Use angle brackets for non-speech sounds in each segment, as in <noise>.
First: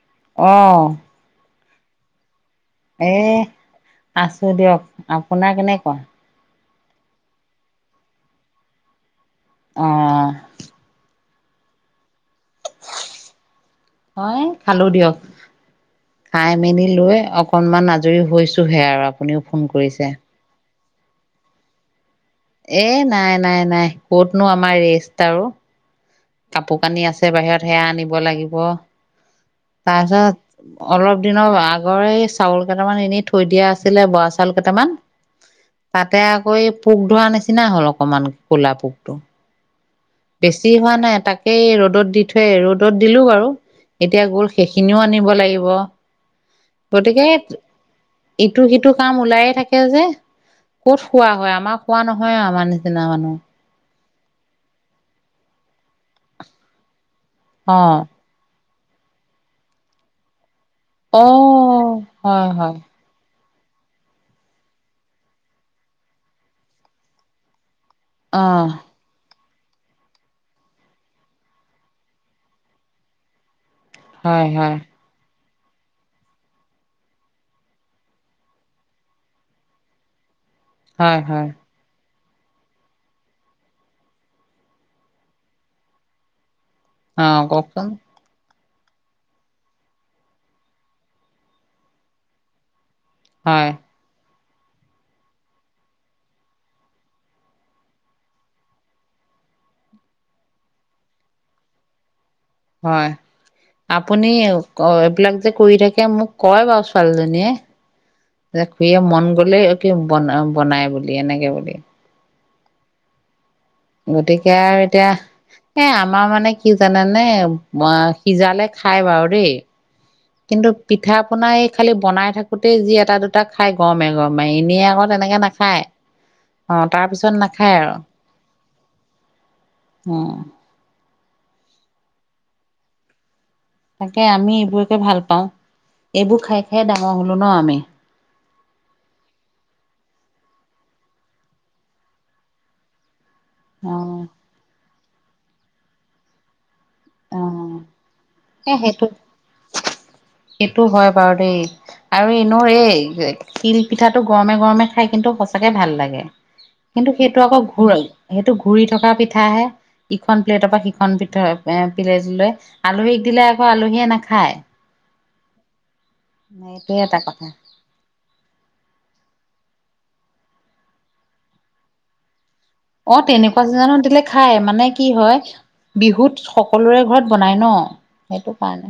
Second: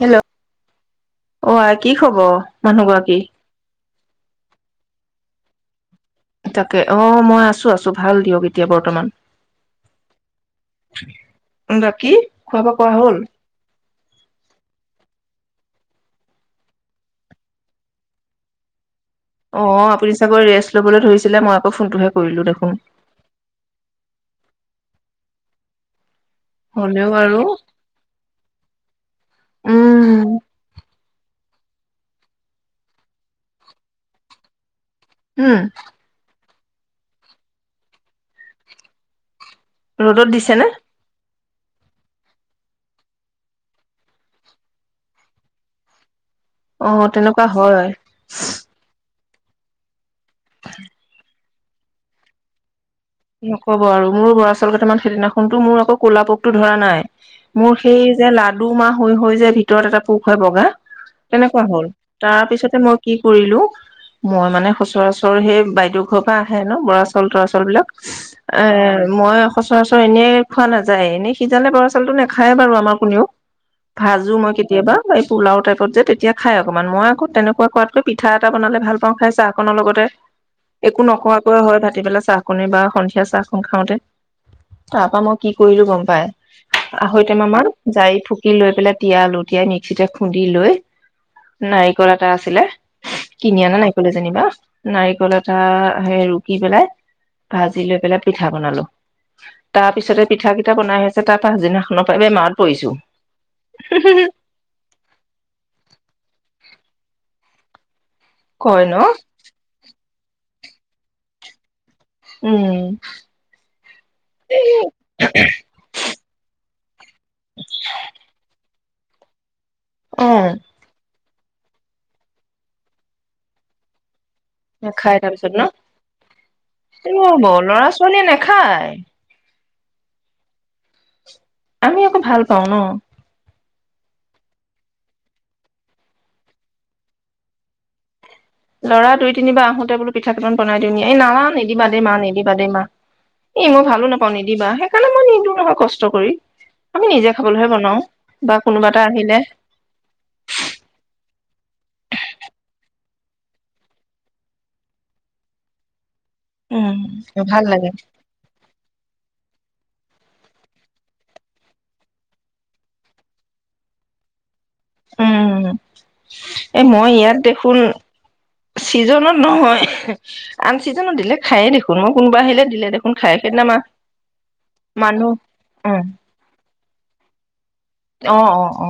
Hello অ, আই কি খবৰ? এ মানুহগৰাকী আছোঁ দিয়ক, আপোনাৰ কেনেকুৱা? তাকে অ, মই আছো, আছো ভাল দিয়ক এতিয়া বৰ্তমান। অ। উম, বাকী খোৱা বোৱা কৰা হ'ল মই খালো দিয়ক, খাই মেলি লৈ অকনমান আজৰি হৈছোহে আৰু আপুনিও ফোন অ, কৰিছে। আপুনি চাগৈ ৰেষ্ট লবলৈ ধৰিছিলে, মই আকৌ ফোনটোহে কৰিলো দেখোন এ, নাই, নাই নাই, ক'তনো আমাৰ ৰেষ্ট আৰু কাপোৰ কানি হ'লেও আছে আৰু বাহিৰত সেয়া আনিব লাগিব। উম তাৰপিছত অলপ দিনৰ আগৰে, চাউল কেইটামান এনে থৈ দিয়া আছিলে, বৰা চাউল কেইটামান উম। কৈ পোক ধৰা নিচিনা হল, অকমান ক'লা পোকটো ৰ'দত দিছে নে বেছি হোৱা নাই, এটাক এই ৰ'দত দি থয়ে, ৰ'দত দিলো বাৰু, এতিয়া গ'ল। সেইখিনিও আনিব লাগিব। অ গতিকে তেনেকুৱা হয় ইটো, সিটো কাম ওলায়ে থাকে যে ক'ত খোৱা হয় আ আমাৰ খোৱা নহয় আমাৰ নি নকব আৰু মোৰ বৰাচাউল কেইটামান সেইদিনাখনতো মোৰ আকৌ কলাপোকতো ধৰা নাই মোৰ অ সেই যে লাড দুমাহ হৈ হৈ যে ভিতৰত এটা পোক হয় বগা অ তেনেকোৱা হ'ল তাৰ হয় হয় পিছতে মই কি কৰিলো মই মানে সচৰাচৰ সেই বাইদেউ ঘৰৰ পৰা আহে ন বৰাচল তৰাচল বিলাক অ এ মই সচৰাচৰ এনেই খোৱা নাযায় এনে সিজালে বৰা চাউলতটো নাখায় বাৰু আমাৰ কোনেও ভাজো হয় মই হয় কেতিয়াবা পোলাও টাইপত যে তেতিয়া খায় অকণমান মই আকৌ তেনেকুৱা কোৱাতকৈ পিঠা এটা বনালে ভাল পাওঁ খাই চাহকনৰ লগতে একো নখোৱাকৈ হয় ভাটিবেলা চাহকনে বা সন্ধিয়া চাহখন খাওঁতে তাৰপা মই কি কৰিলো গম পাই আঢ়ৈ অ টেমা মান কওকচোন যাৰি ফুকি সি লৈ পেলাই তিয়ালো তিয়াই মিক্সিতে খুন্দি লৈ নাৰিকল এটা আছিলে কিনি হয় আনা নাইকলে যেনিবা নাৰিকল এটা সে ৰুকি পেলাই ভাজি লৈ পেলাই পিঠা বনালো তাৰ পিছতে পিঠা কেইটা বনাই হৈছে তাৰ পাছদিনাখনৰ পৰা বেমাৰত পৰিছো হয় আপুনি এইবিলাক যে কৰি থাকে মোক কয় বাৰুচোন পালোনে এ কয় খে ন মন গ'লে অ কি বন বনাই বুলি এনেকে বুলি উম গতিকে আৰু এতিয়া এ আমাৰ মানে কি কি জানোনে অ সিজালে খাই বাৰু দেই অ কিন্তু পিঠা পনাই খালি বনাই থাকোতেই যি এটা দুটা খাই গৰমে গৰম নাখায় তাৰপিছত ন অ তাৰপিছত ত ল'ৰা নাখায় ছোৱালীয়ে নাখায় অহ আমি এককৌ ভাল পাওঁ ন। তাকে আমি এইবোৰকে ভাল পাওঁ, এইবোৰ খাই খাই ডাঙৰ হলো ন আমি। লৰা দুই তিনিবাৰ আহোতে বোলো পিঠা কেইটন বনাই দিওঁ নি, এই নালা নিদিবা দেই মা নিদিবা দেই মা। এ' মই অ ভালো নাপাওঁ নিদিবাাহে। মই নিজ লগ কষ্ট কৰি। আমি নিজে খাবলৈহে অ' বনাও বা এ কোনোবা এটা সেইটো, আহিলে সেইটো হয় বাৰু দেই আৰু এ' ন এই শতিিল পিঠাটো গৰমে গৰমে খাই কিন্তু সচাকে ভাল লাগে উম কিন্তু সেইটো আকৌ ভাল লাগে ঘূৰা, সেইটো ঘূৰি থকা পিঠাহে। ইখন প্লেটৰ পৰা সিখন পৃঠয় এ প্লেট লৈ, আলহীক দিলে আকৌ আলহীয়ে নাখায়্ উম। এ' এইটোয়ে মই এটা ইয়াত কথা দেখোন চিজনত নহয় আন চিজনত দিলে খায়েই দেখোন, মই কোনোবা আহিলে দিলে দেখোন অঁ খাই তেনেকুৱা সেইদিনা মা চিজনত সু দিলে খায়, মানে কি মানুহ হয় বিহুত সকলোৰে ঘৰত বনায় ন। সেইটো অ-অ-। অ কাৰণে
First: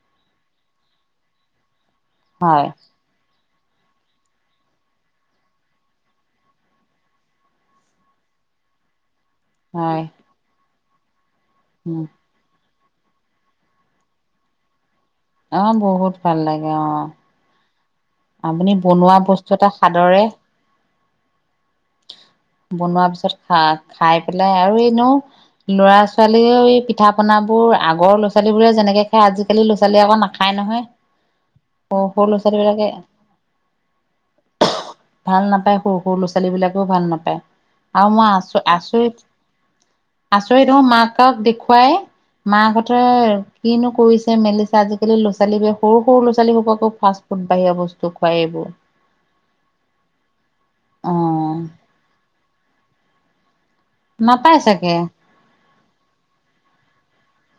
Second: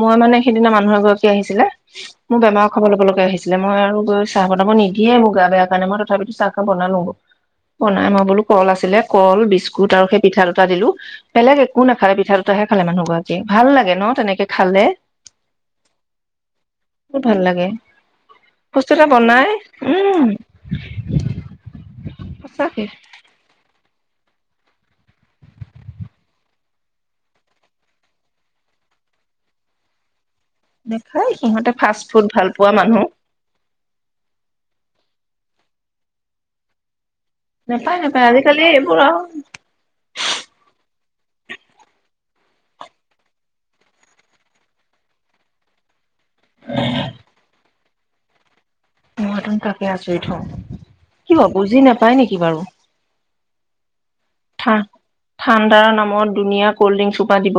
মই মানে সেইদিনা মানুহ এগৰাকী আহিছিলে। মোৰ হয় বেমাৰৰ খাব ল'ব লগা আহিছে। আছিলে মই আৰু গৈ চাহ বনাব নিদিয়ে মুগা বেয়া কাৰণে মই তথাপিতো চাহ খা কাপ বনালো বনাই, মই বোলো কল আছিলে কল বিস্কুট হয় আৰু সেই পিঠা দুটা দিলো। উ <unintelligible> পেললোক একো উম নাখালে, পিঠাটোহে খালে মানুহ গৰাকী, ভাল লাগে ন তেনেকে খালে। অঁ বহুত ভাল লাগে অঁ। বহুত ভাল লাগে আপুনি বস্তু এটা বনোৱা বনাই বস্তু এটা খাদৰে উম সঁচাকে বনোৱাৰ পিছত খা খাই পেলাই আৰু এ নো ল'ৰা ছোৱালীয়েও এই পিঠা পনাবোৰ আগৰ ল'ৰাোৱালী বোৰে যেনেকে খাই আজিকালি ল'ৰাোৱালীয়ে আকৌ নাখায় নহয় দেখাই সিহঁতে ফাষ্ট সৰু ফুড ভাল সৰু পোৱা ল'ৰা ছোৱালী বিলাকে মানুহ। ভাল নাপায় সৰু সৰু ল'ৰা ছোৱালী বিলাকেও ভাল নাপায়। নেপায় আৰু নেপায় মই আচ আজিকালি এইবোৰ আৰু আচৰিত আচৰিত হ'মাক আক দেখুৱাই মাহঁতে কিনো কৰিছে মেলিছে, আজিকালি ল'ৰা ছোৱালীব সৰুৰু সৰু'ৰাোৱালীসকো ফাষ্ট ফডঢ়ি বস্তু তো খুৱাইব। মইতুন তাকে আচৰিত হওঁ, কিয় ক অ' বুজি নাপাই নেকি বাৰু? নাপাই চাগে। ধুনীয়া কল্ড ড্ৰিংক চোপা দিব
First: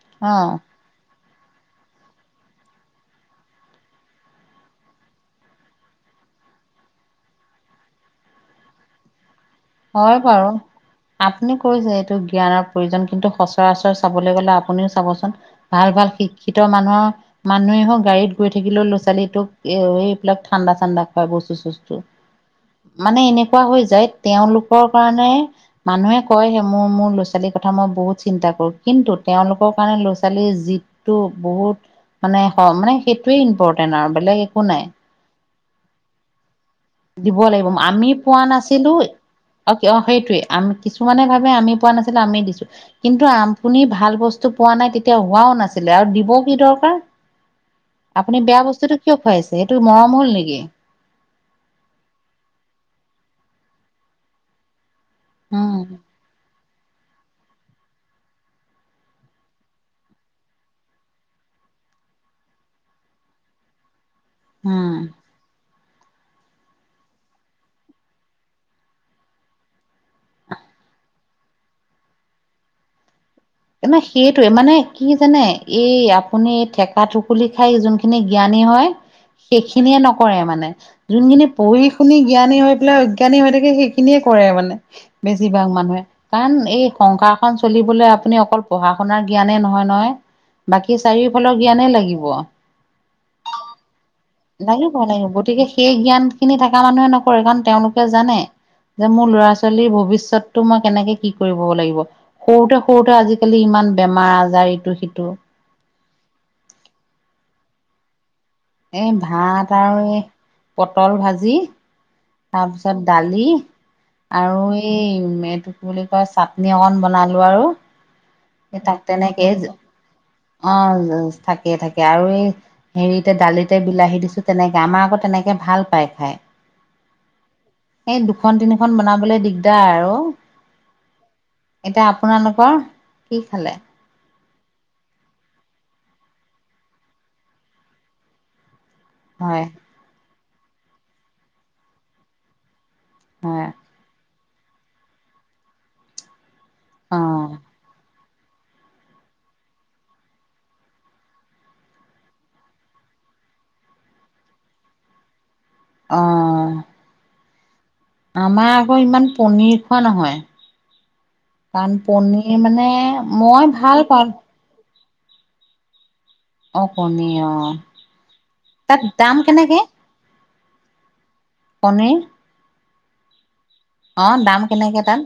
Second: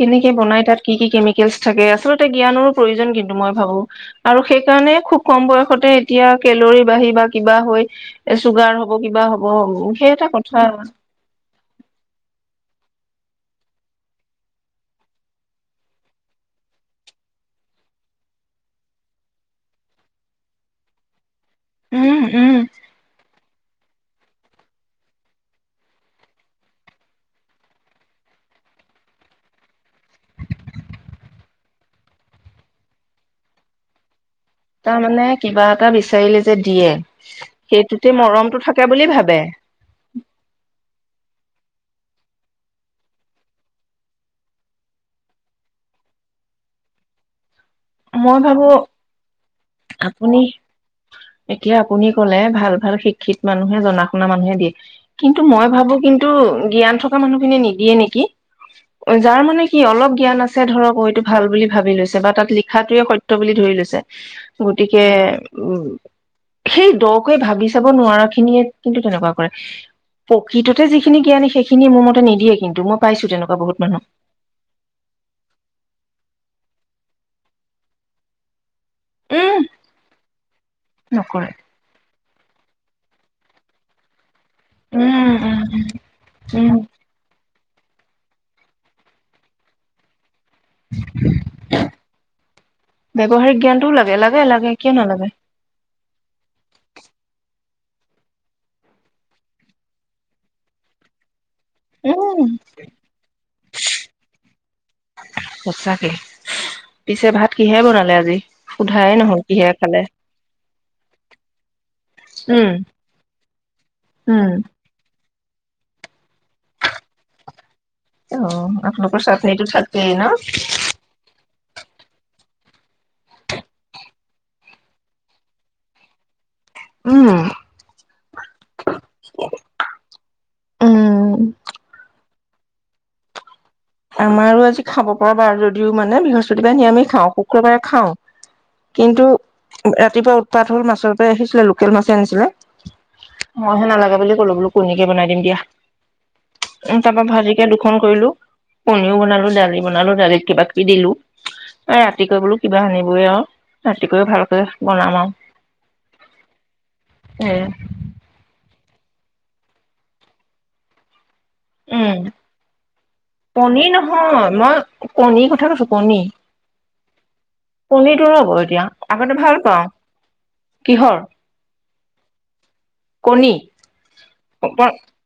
কেনেকে অ' বনাই তাত কি কি কেম জ্ঞানৰো প্ৰয় কিন্তু মই ভাবো আৰু সেই কাৰনে খুব কম বয়সতে এতিয়া কেলৰী বাঢ়ি বা কিবা হয় চুগাৰ হব কিবা হ অ সেই হয় এটা বাৰু। কথা আপুনি কৈছে এইটো জ্ঞানৰ প্ৰয়োজন কিন্তু সচৰাচৰ চাবলৈ গলে আপুনিও চাবচোন ভাল ভাল শিক্ষিত মানুহৰ মানুহে হওক গাড়ীত গৈ থাকিলেও ল'ছোৱালীটোক এইবিলাক ঠাণ্ডা চাণ্ডা খুৱাই বস্তু উম উম মানে এনে কোৱা হৈ যায় তেওঁলোকৰ কাৰণে মানুহে কয় সে মোৰ মোৰ ল'ৰা ছোৱালীৰ কথা মই বহুত চিন্তা কৰো কিন্তু তেওঁলোকৰ কাৰণে ল'ৰা ছোৱালীৰ যিটো বহুত মানে মানে সেইটোয়ে ইম্পৰ্টেণ্ট আৰু বেলেগ একো নাই তাৰ মানে কিবা এটা বিচাৰিলে যে দিয়ে দিব লাগিব সেইটোতে আমি পোৱা মৰমটো থাকে নাছিলো বুলি ভাবে অ সেইটোৱে আমি কিছুমানে ভাবে আমি পোৱা নাছিলো আমি দিছো কিন্তু আপুনি ভাল বস্তু পোৱা নাই তেতিয়া হোৱাও নাছিলে আৰু দিব কি দৰকাৰ মই আপুনি বেয়া ভাবো বস্তুটো কিয় খুৱাইছে সেইটো মৰম হ'ল আপুনি নেকি এতিয়া আপুনি কলে ভাল ভাল শিক্ষিত মানুহে জনা শুনা মানুহে দিয়ে কিন্তু মই উম ভাবো কিন্তু জ্ঞান থকা মানুহখিনিয়ে নিদিয়ে নেকি যাৰ মানে কি অলপ জ্ঞান আছে ধৰক এইটো ভাল বুলি ভাবি লৈছে বা তাত লিখাটোৱে সত্য বুলি ধৰি লৈছে উম গতিকে উম সেই দকৈ ভাবি চাব নোৱাৰা খিনিয়ে কিন্তু তেনেকুৱা কৰে প্ৰকৃততে যিখিনি জ্ঞানী সেইখিনিয়ে মোৰ মতে নিদিয়ে কিন্তু মই পাইছো তেনেকুৱা বহুত ন মানুহ সেইটোৱে মানে কি জানে এই আপুনি থেকা থুকুলি খাই যোনখিনি জ্ঞানী হয় উম সেইখিনিয়ে নকৰে মানে যোনখিনি নকৰে পঢ়ি শুনি জ্ঞানী হৈ পেলাই অজ্ঞানী হৈ থাকে সেইখিনিয়ে কৰে মানে উম উম বেছিভাগ মানুহে কাৰণ উম এই কংকা অ চলিবলৈ আপ আপুনি অকল পঢ়া শুনাৰ জ্ঞানে নহয় নহয় বাকী চাৰিওফালৰ জ্ঞানেই লাগিব ব্যৱহাৰিক জ্ঞানটোও লাগে লাগে লাগে কিয় লাগিব নালাগে লাগিব গতিকে সেই জ্ঞান খিনি থকা মানুহে নকৰে তেওঁলোকে জানে যে মোৰ ল'ৰা ছোৱালীৰ ভৱিষ্যতটো মই কেনেকে কি কৰিম কৰিব লাগিব উম সৰুতে সৰুতে আজিকালি ইমান বেমাৰ আজাৰ ইটো সিটো সঁচাকে পিছে ভাত কিহে বনালে আজি এই সোধাই নহল কিহে ভাত খালে? আৰু এই পটল ভাজি উম তাৰপিছত দালি আৰু এই মোলটো পৰিলে। ই চাটনি অকণ বনালো আৰু অ তাক আপোনালোকৰ তেনেকেই। চাটনিটো থাকেই ন? অ। থাকেইে থাকে আৰু এই হেৰিতে দালিতে বিলাহী দিছো তেনেকে আমাৰ আকৌ তেনেকে ভাল পাই খাই। উম। এই দুখন তিন খন। বনাবলে দিগদাৰ আৰু এতিয়া। আপোনালোকৰ কি খালে। আমাৰো আজি খাব পৰা বাৰু যদিও মানে বৃহস্পতিবাৰে নিৰামিষ খাওঁ শুক্ৰবাৰে খাওঁ। কিন্তু হয় ৰাতিপুৱা। তাত হ'ল মাছৰ পৰা আহিছিলে লোকেল মাছে আনিছিলে। হয় মই হে নালাগে বুলি। ক'লো বোলো কণীকে বনাই দিম দিয়া। উ অ তাৰাপা ভাজিকে দুখন কৰিলো কণীও বনালো দালি বনালো দালিত কিবা কিবি দিলো আৰু ৰাতিক বোলো কিবা আনিবই আৰু ৰাতিকও ভালকে বনাম আৰু। অহ। উম। আমাৰ আগ ইমান পনিৰ খোৱা নহয়। কাৰণ উম পনীৰ মানে মই ভাল নহয় পাওঁ। মই কণী কথা কৈছো কণী। অ কণী অ কণটোৰ হ'ব এতিয়া তাত আগতে দাম ভাল কেনেকে পাওঁ। কিহৰ। পনি। কনি। কেনেকে তাত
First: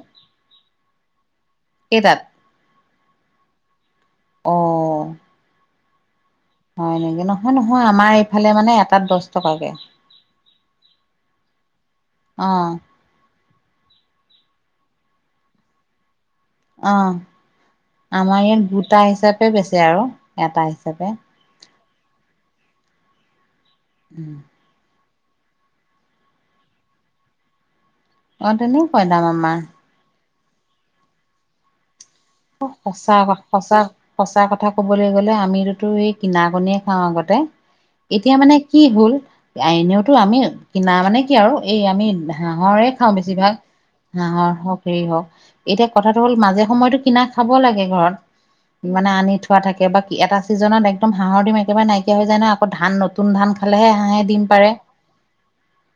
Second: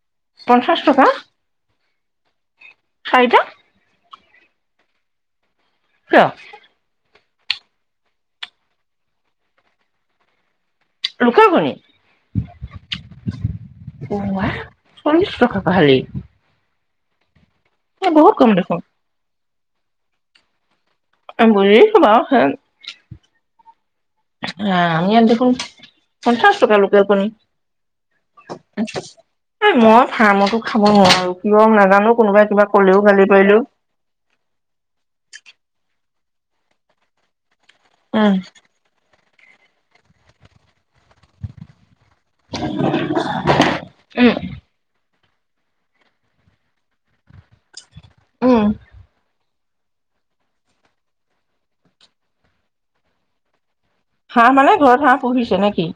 পঞ্চাশ টকা কেইটাত চাৰিটা। অ কিয় হয় নেকি ন্ নহয় নহয় আমাৰ এইফালে মানে এটাত দহ টকাকে। লুকেল কণী অ অ ওৱা চল্লিশ টকাকৈ বাহৰে। অহ। আমাৰ ইয়াত দেখোন দুুটা হিচাপ। তেনেকৈ বেছে আৰু এটা হিচাপে। আ বুজিছো বাও। উম। আমি আৰু দেখোন পঞ্চাছ টকা লোকেলকণী। অ তেনে কোৱা দাম আমাৰ। ফামতো খাব নোৱাৰো কিয় নাজানো। কোনোবাই কিবা কলেও সঁচা গালি পাৰিলেও সচা সঁচা কথা কবলৈ গ'লে আমিতোতো এই কিনা কনিয়ে খাওঁ আগতে উম এতিয়া মানে কি হ'ল আইনেওতো আমি। কিনা মানে কি? আৰু এই আমি হাঁহৰে খাওঁ বেছিভাগ। উম হাঁহৰ হওক এই হওক। এতিয়া কথাটো হ'ল, মাজে সময়তো। কিনা খাব লাগে ঘৰত। উম মানে আনি থ খোৱা থাকে। বাকী এটা ছিজনত একদম হাঁহৰ ডিম একেবাৰে নাইকিয়া হৈ যায়। ন, আকৌ ধান নতুন ধান। খালেহে হাঁহে ডিম হাঁহ মানে ঘৰত হাঁহ পুহিছে নেকি?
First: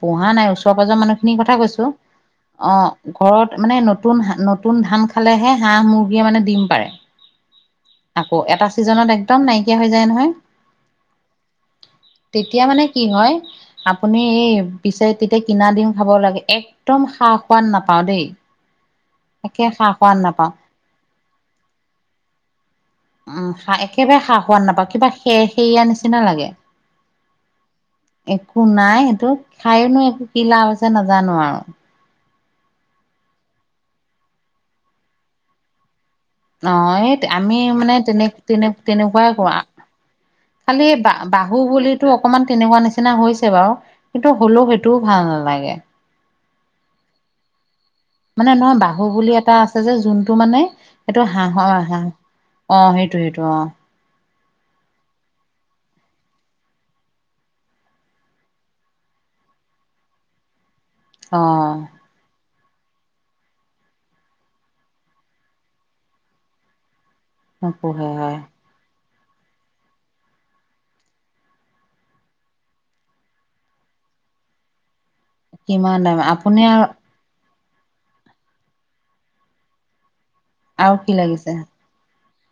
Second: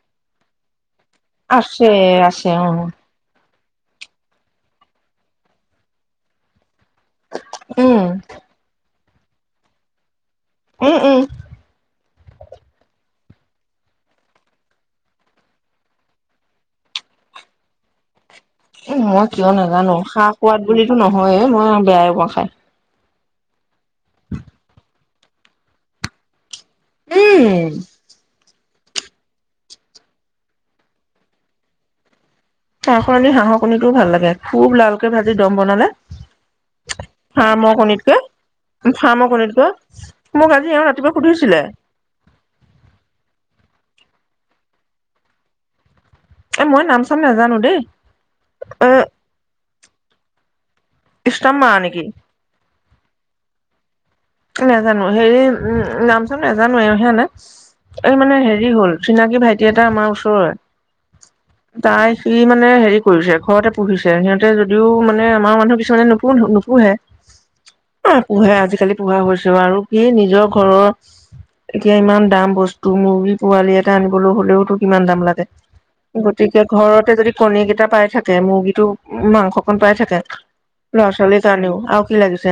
পুহা নাই। ওচৰ পাজৰ মানুহ কি কথা কৈছো? আছে অ, উম ঘৰত। মানে নতুন হান নতুন ধান। খালেহে হাঁহ, মুৰ্গীয়ে মানে ডিম পাৰে। উম আকৌ এটা ছিজনত এক একদম নাইকিয়া হৈ যায় নহয়। উম, উম। তেতিয়া মানে কি হয়? আপুনি পিছে তিতে কিনা ডিম খাব লাগে। একদম সা সোৱাদ নাপাওঁ দেই। উম, মই কিয় একে সা নেজানো। সোৱাদ নাপাওঁ সা-সোৱাদ বুলিটো নহয়ে মই বেয়াইয়ে পাওঁ খাই। উম, একেবাৰে সা -সোৱাদ নাপাওঁ। কিবা সেৰসেৰীয়া নিচিনা লাগে। উম। একো নাই সেইটো। খাইনো এক কি লাভ আছে নাজানো আৰু। হাঁহৰ নে হাঁহৰ কণীটো ভাল লাগে? খুব লালকে ভাজি দম বনালে। অঁ এই আমি ফাৰ্মৰ মানে কণীতকে তেনে-তেনে তেনেকুৱা ফাৰ্মৰ <unintelligible> কণীতকৈ মোক আজি এওঁ খালি ৰাতিপুৱা বা-বাহু সুধিছিলে বুলিতো অকমান তেনেকুৱা নিচিনা হৈছ বাৰু। কিন্তু হলো সেইটোও ভাল নেলাগে। এ মই নামচাম নেজানো দেই। মানে <unintelligible> এ বাহু বুলি এটা। যে যোনটো মানে? সেইটো ইষ্টাম মা হাঁহৰ আহা নেকি অ, সেইটো। <unintelligible> নেজানো হেৰি উম, উম নামটো নেজানো। <unintelligible> এই মানে হেৰি হল চিনাকি ভাইটি এটা আমাৰ ওচৰৰে। অ তাই সি মা মানে হেৰি কৰিছে, ঘৰতে পুহিছে সিহঁতে যদিও মানে আমাৰ মানুহ কিছুমানে নুপূহে। নপূহে হয়। পোৱা হৈছে অ', আৰু। কি নিজৰ ঘৰৰ এতিয়া ইমান দাম বস্তু মুৰ্গী পোৱালি এটা আনিবলৈ হ'লেওটো কিমান দাম লাগে। কিমান দাম গতিকে আপুনি আৰু ঘৰতে যদি। কণী কেইটা পাই থাকে। মুৰ্গীটো মাংসকণ পাই থাকে। আৰু কি লৰা-ছোৱালী লাগিছে কাৰণেও আউ কি লাগিছে?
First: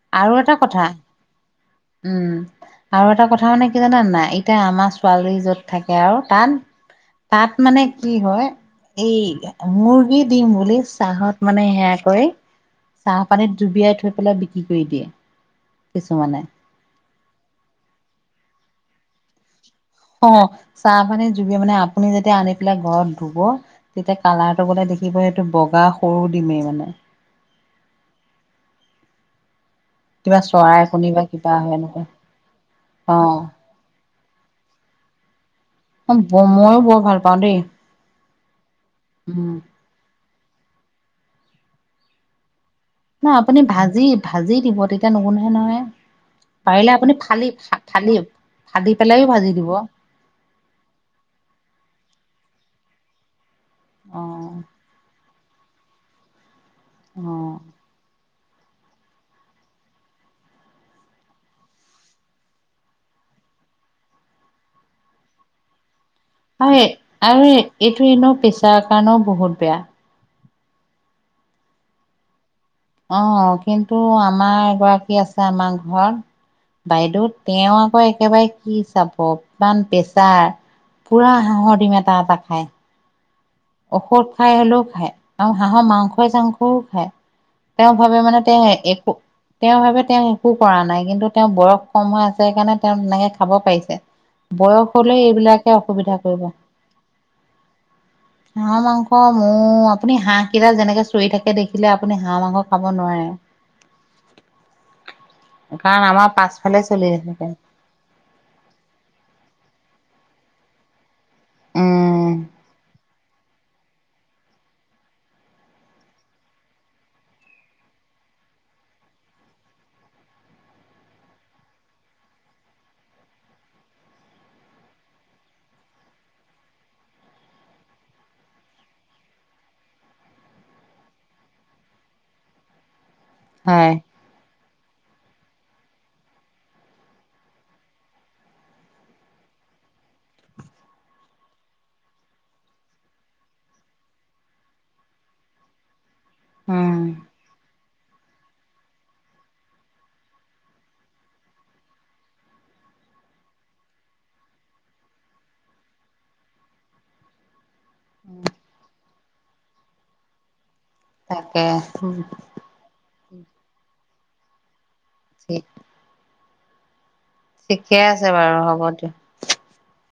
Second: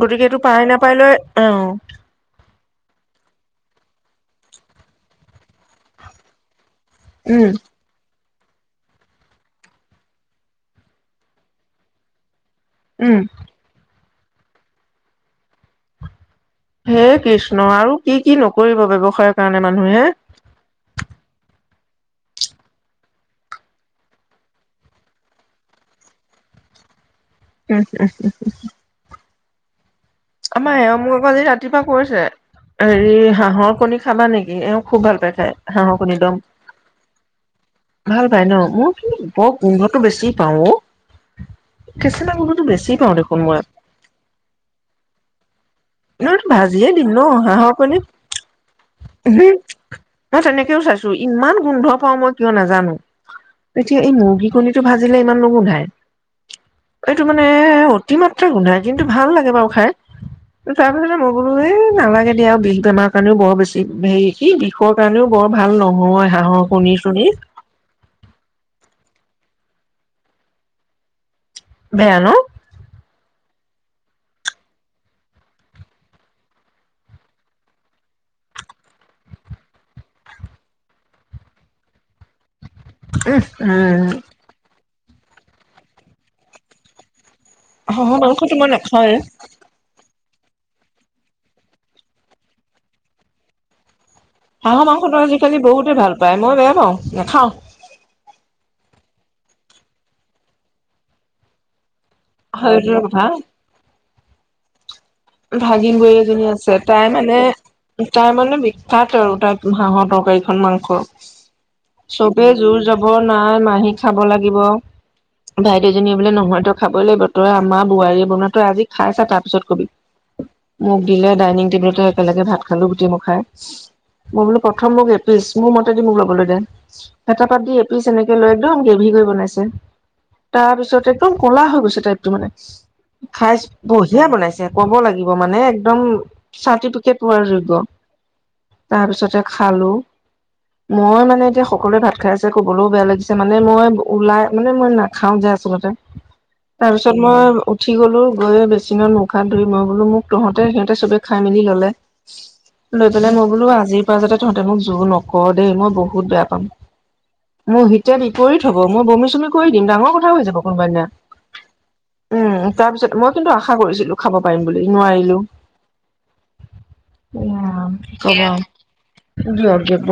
গতিকে আৰু এইটো এটা পাৰি নে? কথা উম আৰু এটা কথা মানে কি জানা নে নাই এতিয়া আমাৰ ছোৱালী য'ত থাকে, আৰু তাত উম তাত মানে কি হয়- এই মুৰ্গী দিম বুলি চাহত মানে সেয়া কৈ উম চাহ পানীত ডুবিয়াই থৈ <unintelligible> কৰি দিয়ে। কিছুমানে- হে কৃষ্ণ আৰু কি কি নকৰিব ব্যৱসায়ৰ কাৰণে মানুহে অ চাহ মানে জুবি মানে আপুনি যেতিয়া আনি পেলাই ঘৰত ধুব, তেতিয়া কালাৰটো গলে দেখিব এইটো বগা সৰু দিমেই মানে। <unintelligible> কিবা আমাৰ চৰাই এওঁ কণী বা মোক আজি কিবা হয় ৰাতিপুৱা এনেকুৱা কৈছে হেৰি হাঁহৰ কণী খাবা নেকি এওঁ খুব ভাল পাই খায়। হাঁহৰ অ ময়ো বৰ ভাল পাওঁ দেই ভাল পাই ন মোৰ বৰ উম গোন্ধটো বেছি <unintelligible> পাওঁ ন দেখোন মই আপুনি ভাজি-ভাজি দিব তেতিয়া নহয় ন ভাজিয়ে পাৰিলে দিম আপুনি ন ফালি হাঁহৰ কণি। ফালি ফালি পেলাইও ভাজি দিব। তেনেকৈও চাইছো ইমান গোন্ধ পাও মই কিয় নাজানো। এতিয়া এই মুৰ্গী অ'। কণীটো ভাজিলে ইমান নুগুন্ধাই। এইটো মানে অ', অতি গোন্ধাই কিন্তু ভাল লাগে বাৰু খাই। তাৰ পিছতে মই বোলো এ নালাগে দিয়া আৰু বিষ বেমাৰৰ কাৰণেও বৰ বেছি হেৰি কি বিষৰ কাৰণেও বৰ ভাল নহ। হয় আৰু এইটো এনেও পেচাৰ কাৰণেও বহুত বেয়া। বেয়া নো অহ কিন্তু আমাৰ এগৰাকী আছে আমাৰ ঘৰত। বাইদেউ তেওঁ আকৌ একেবাৰে কি চাব ইমান প্ৰেছাৰ পুৰা হাঁহৰ দিম এটা-এটা খাই। <unintelligible> ঔষধ খাই হ'লেও খাই আৰু হাঁহৰ মাংসই চাংসও খায় তেওঁ হাঁহৰ ভাৱে মানে মাংসটো তেওঁ মই একো নাখাওৱে তেওঁ ভাবে তেওঁ একো কৰা নাই কিন্তু তেওঁ বয়স কম হৈ আছে সেই কাৰণে তেওঁ তেনেকৈ খাব পাৰিছে। হাঁহৰ বয়স হলে মাংসটো আজিকালি এইবিলাকে বহুতে অসুবিধা ভাল পায় কৰিব। মই বেয়া পাওঁ নাখাওঁ হাঁহ মাংস মৌ আপুনি হাঁহ কেইডাল যেনেকৈ চিঞৰি থাকে আপুনি দেখিলে আপুনি হাঁহ মাংস খাব হয়টো কথা নোৱাৰে। ভাগিন কাৰণ বোৱাৰী আমাৰ এজনী আছে পাছফালে তাই চলি মানে থাকে তাই মানে বিখ্যাত আৰু তাই হাঁহৰ তৰকাৰী আৰু মাংস উম চবে জোৰ যবৰ নাই মাহী খাব লাগিব ভাইটিজনী বোলে নহয়তো খাব লাগিব তই আমাৰ বোৱাৰীয়ে বনা তই আজি খাই ছা তাৰ পিছত কবি। মোক দিলে ডাইনিং টেবুলতে একেলগে ভাত খালো। গোটেই মই খাই মই বোলো প্ৰথম মোক এপিচ, মোৰ মতেদি মোক লবলৈ হেতা পাত দি এপিচ এনেকে লৈ একদম গ্ৰেভি কৰি বনাইছে। তাৰ পিছত একদম কলা হৈ গ টাইপটো মানে খাই হয় বঢ়িয়া বনাইছে। ক'ব লাগিব মানে একদম চাৰটিফিকেট পোৱাৰ যোগ্য। তাৰপিছতে খালো, মই মানে এতিয়া সকলোৱে ভাত খাই আছে, কবলৈও বেয়া লাগিছে, মানে মই ওলাই মানে মই নাখাও যে আচলতে। তাৰ উম। পিছত মই উঠি গলো গৈয়ে বেছিমান মুখ হাত ধুই মই বোলো মোক তহঁতে সিহঁতে চবে খাই মেলি ললে লৈ পেলাই মই বোলো আজিৰ পৰা যাতে তহঁতে মোক জোৰ নকৰ দেই মই বহুত বেয়া পাম। মোৰ হিতে বিপৰীত হব মই বমি চুমিক কৈ দিম ডাঙৰ কথা হৈ যাব কোনবাদিনা তাকে উম তাৰপিছত মই কিন্তু আশা কৰো ছিলো খাব পাৰি বুলি নোৱাৰিলো ঠিকে আছে বাৰু হ'ব দিয়ক। কব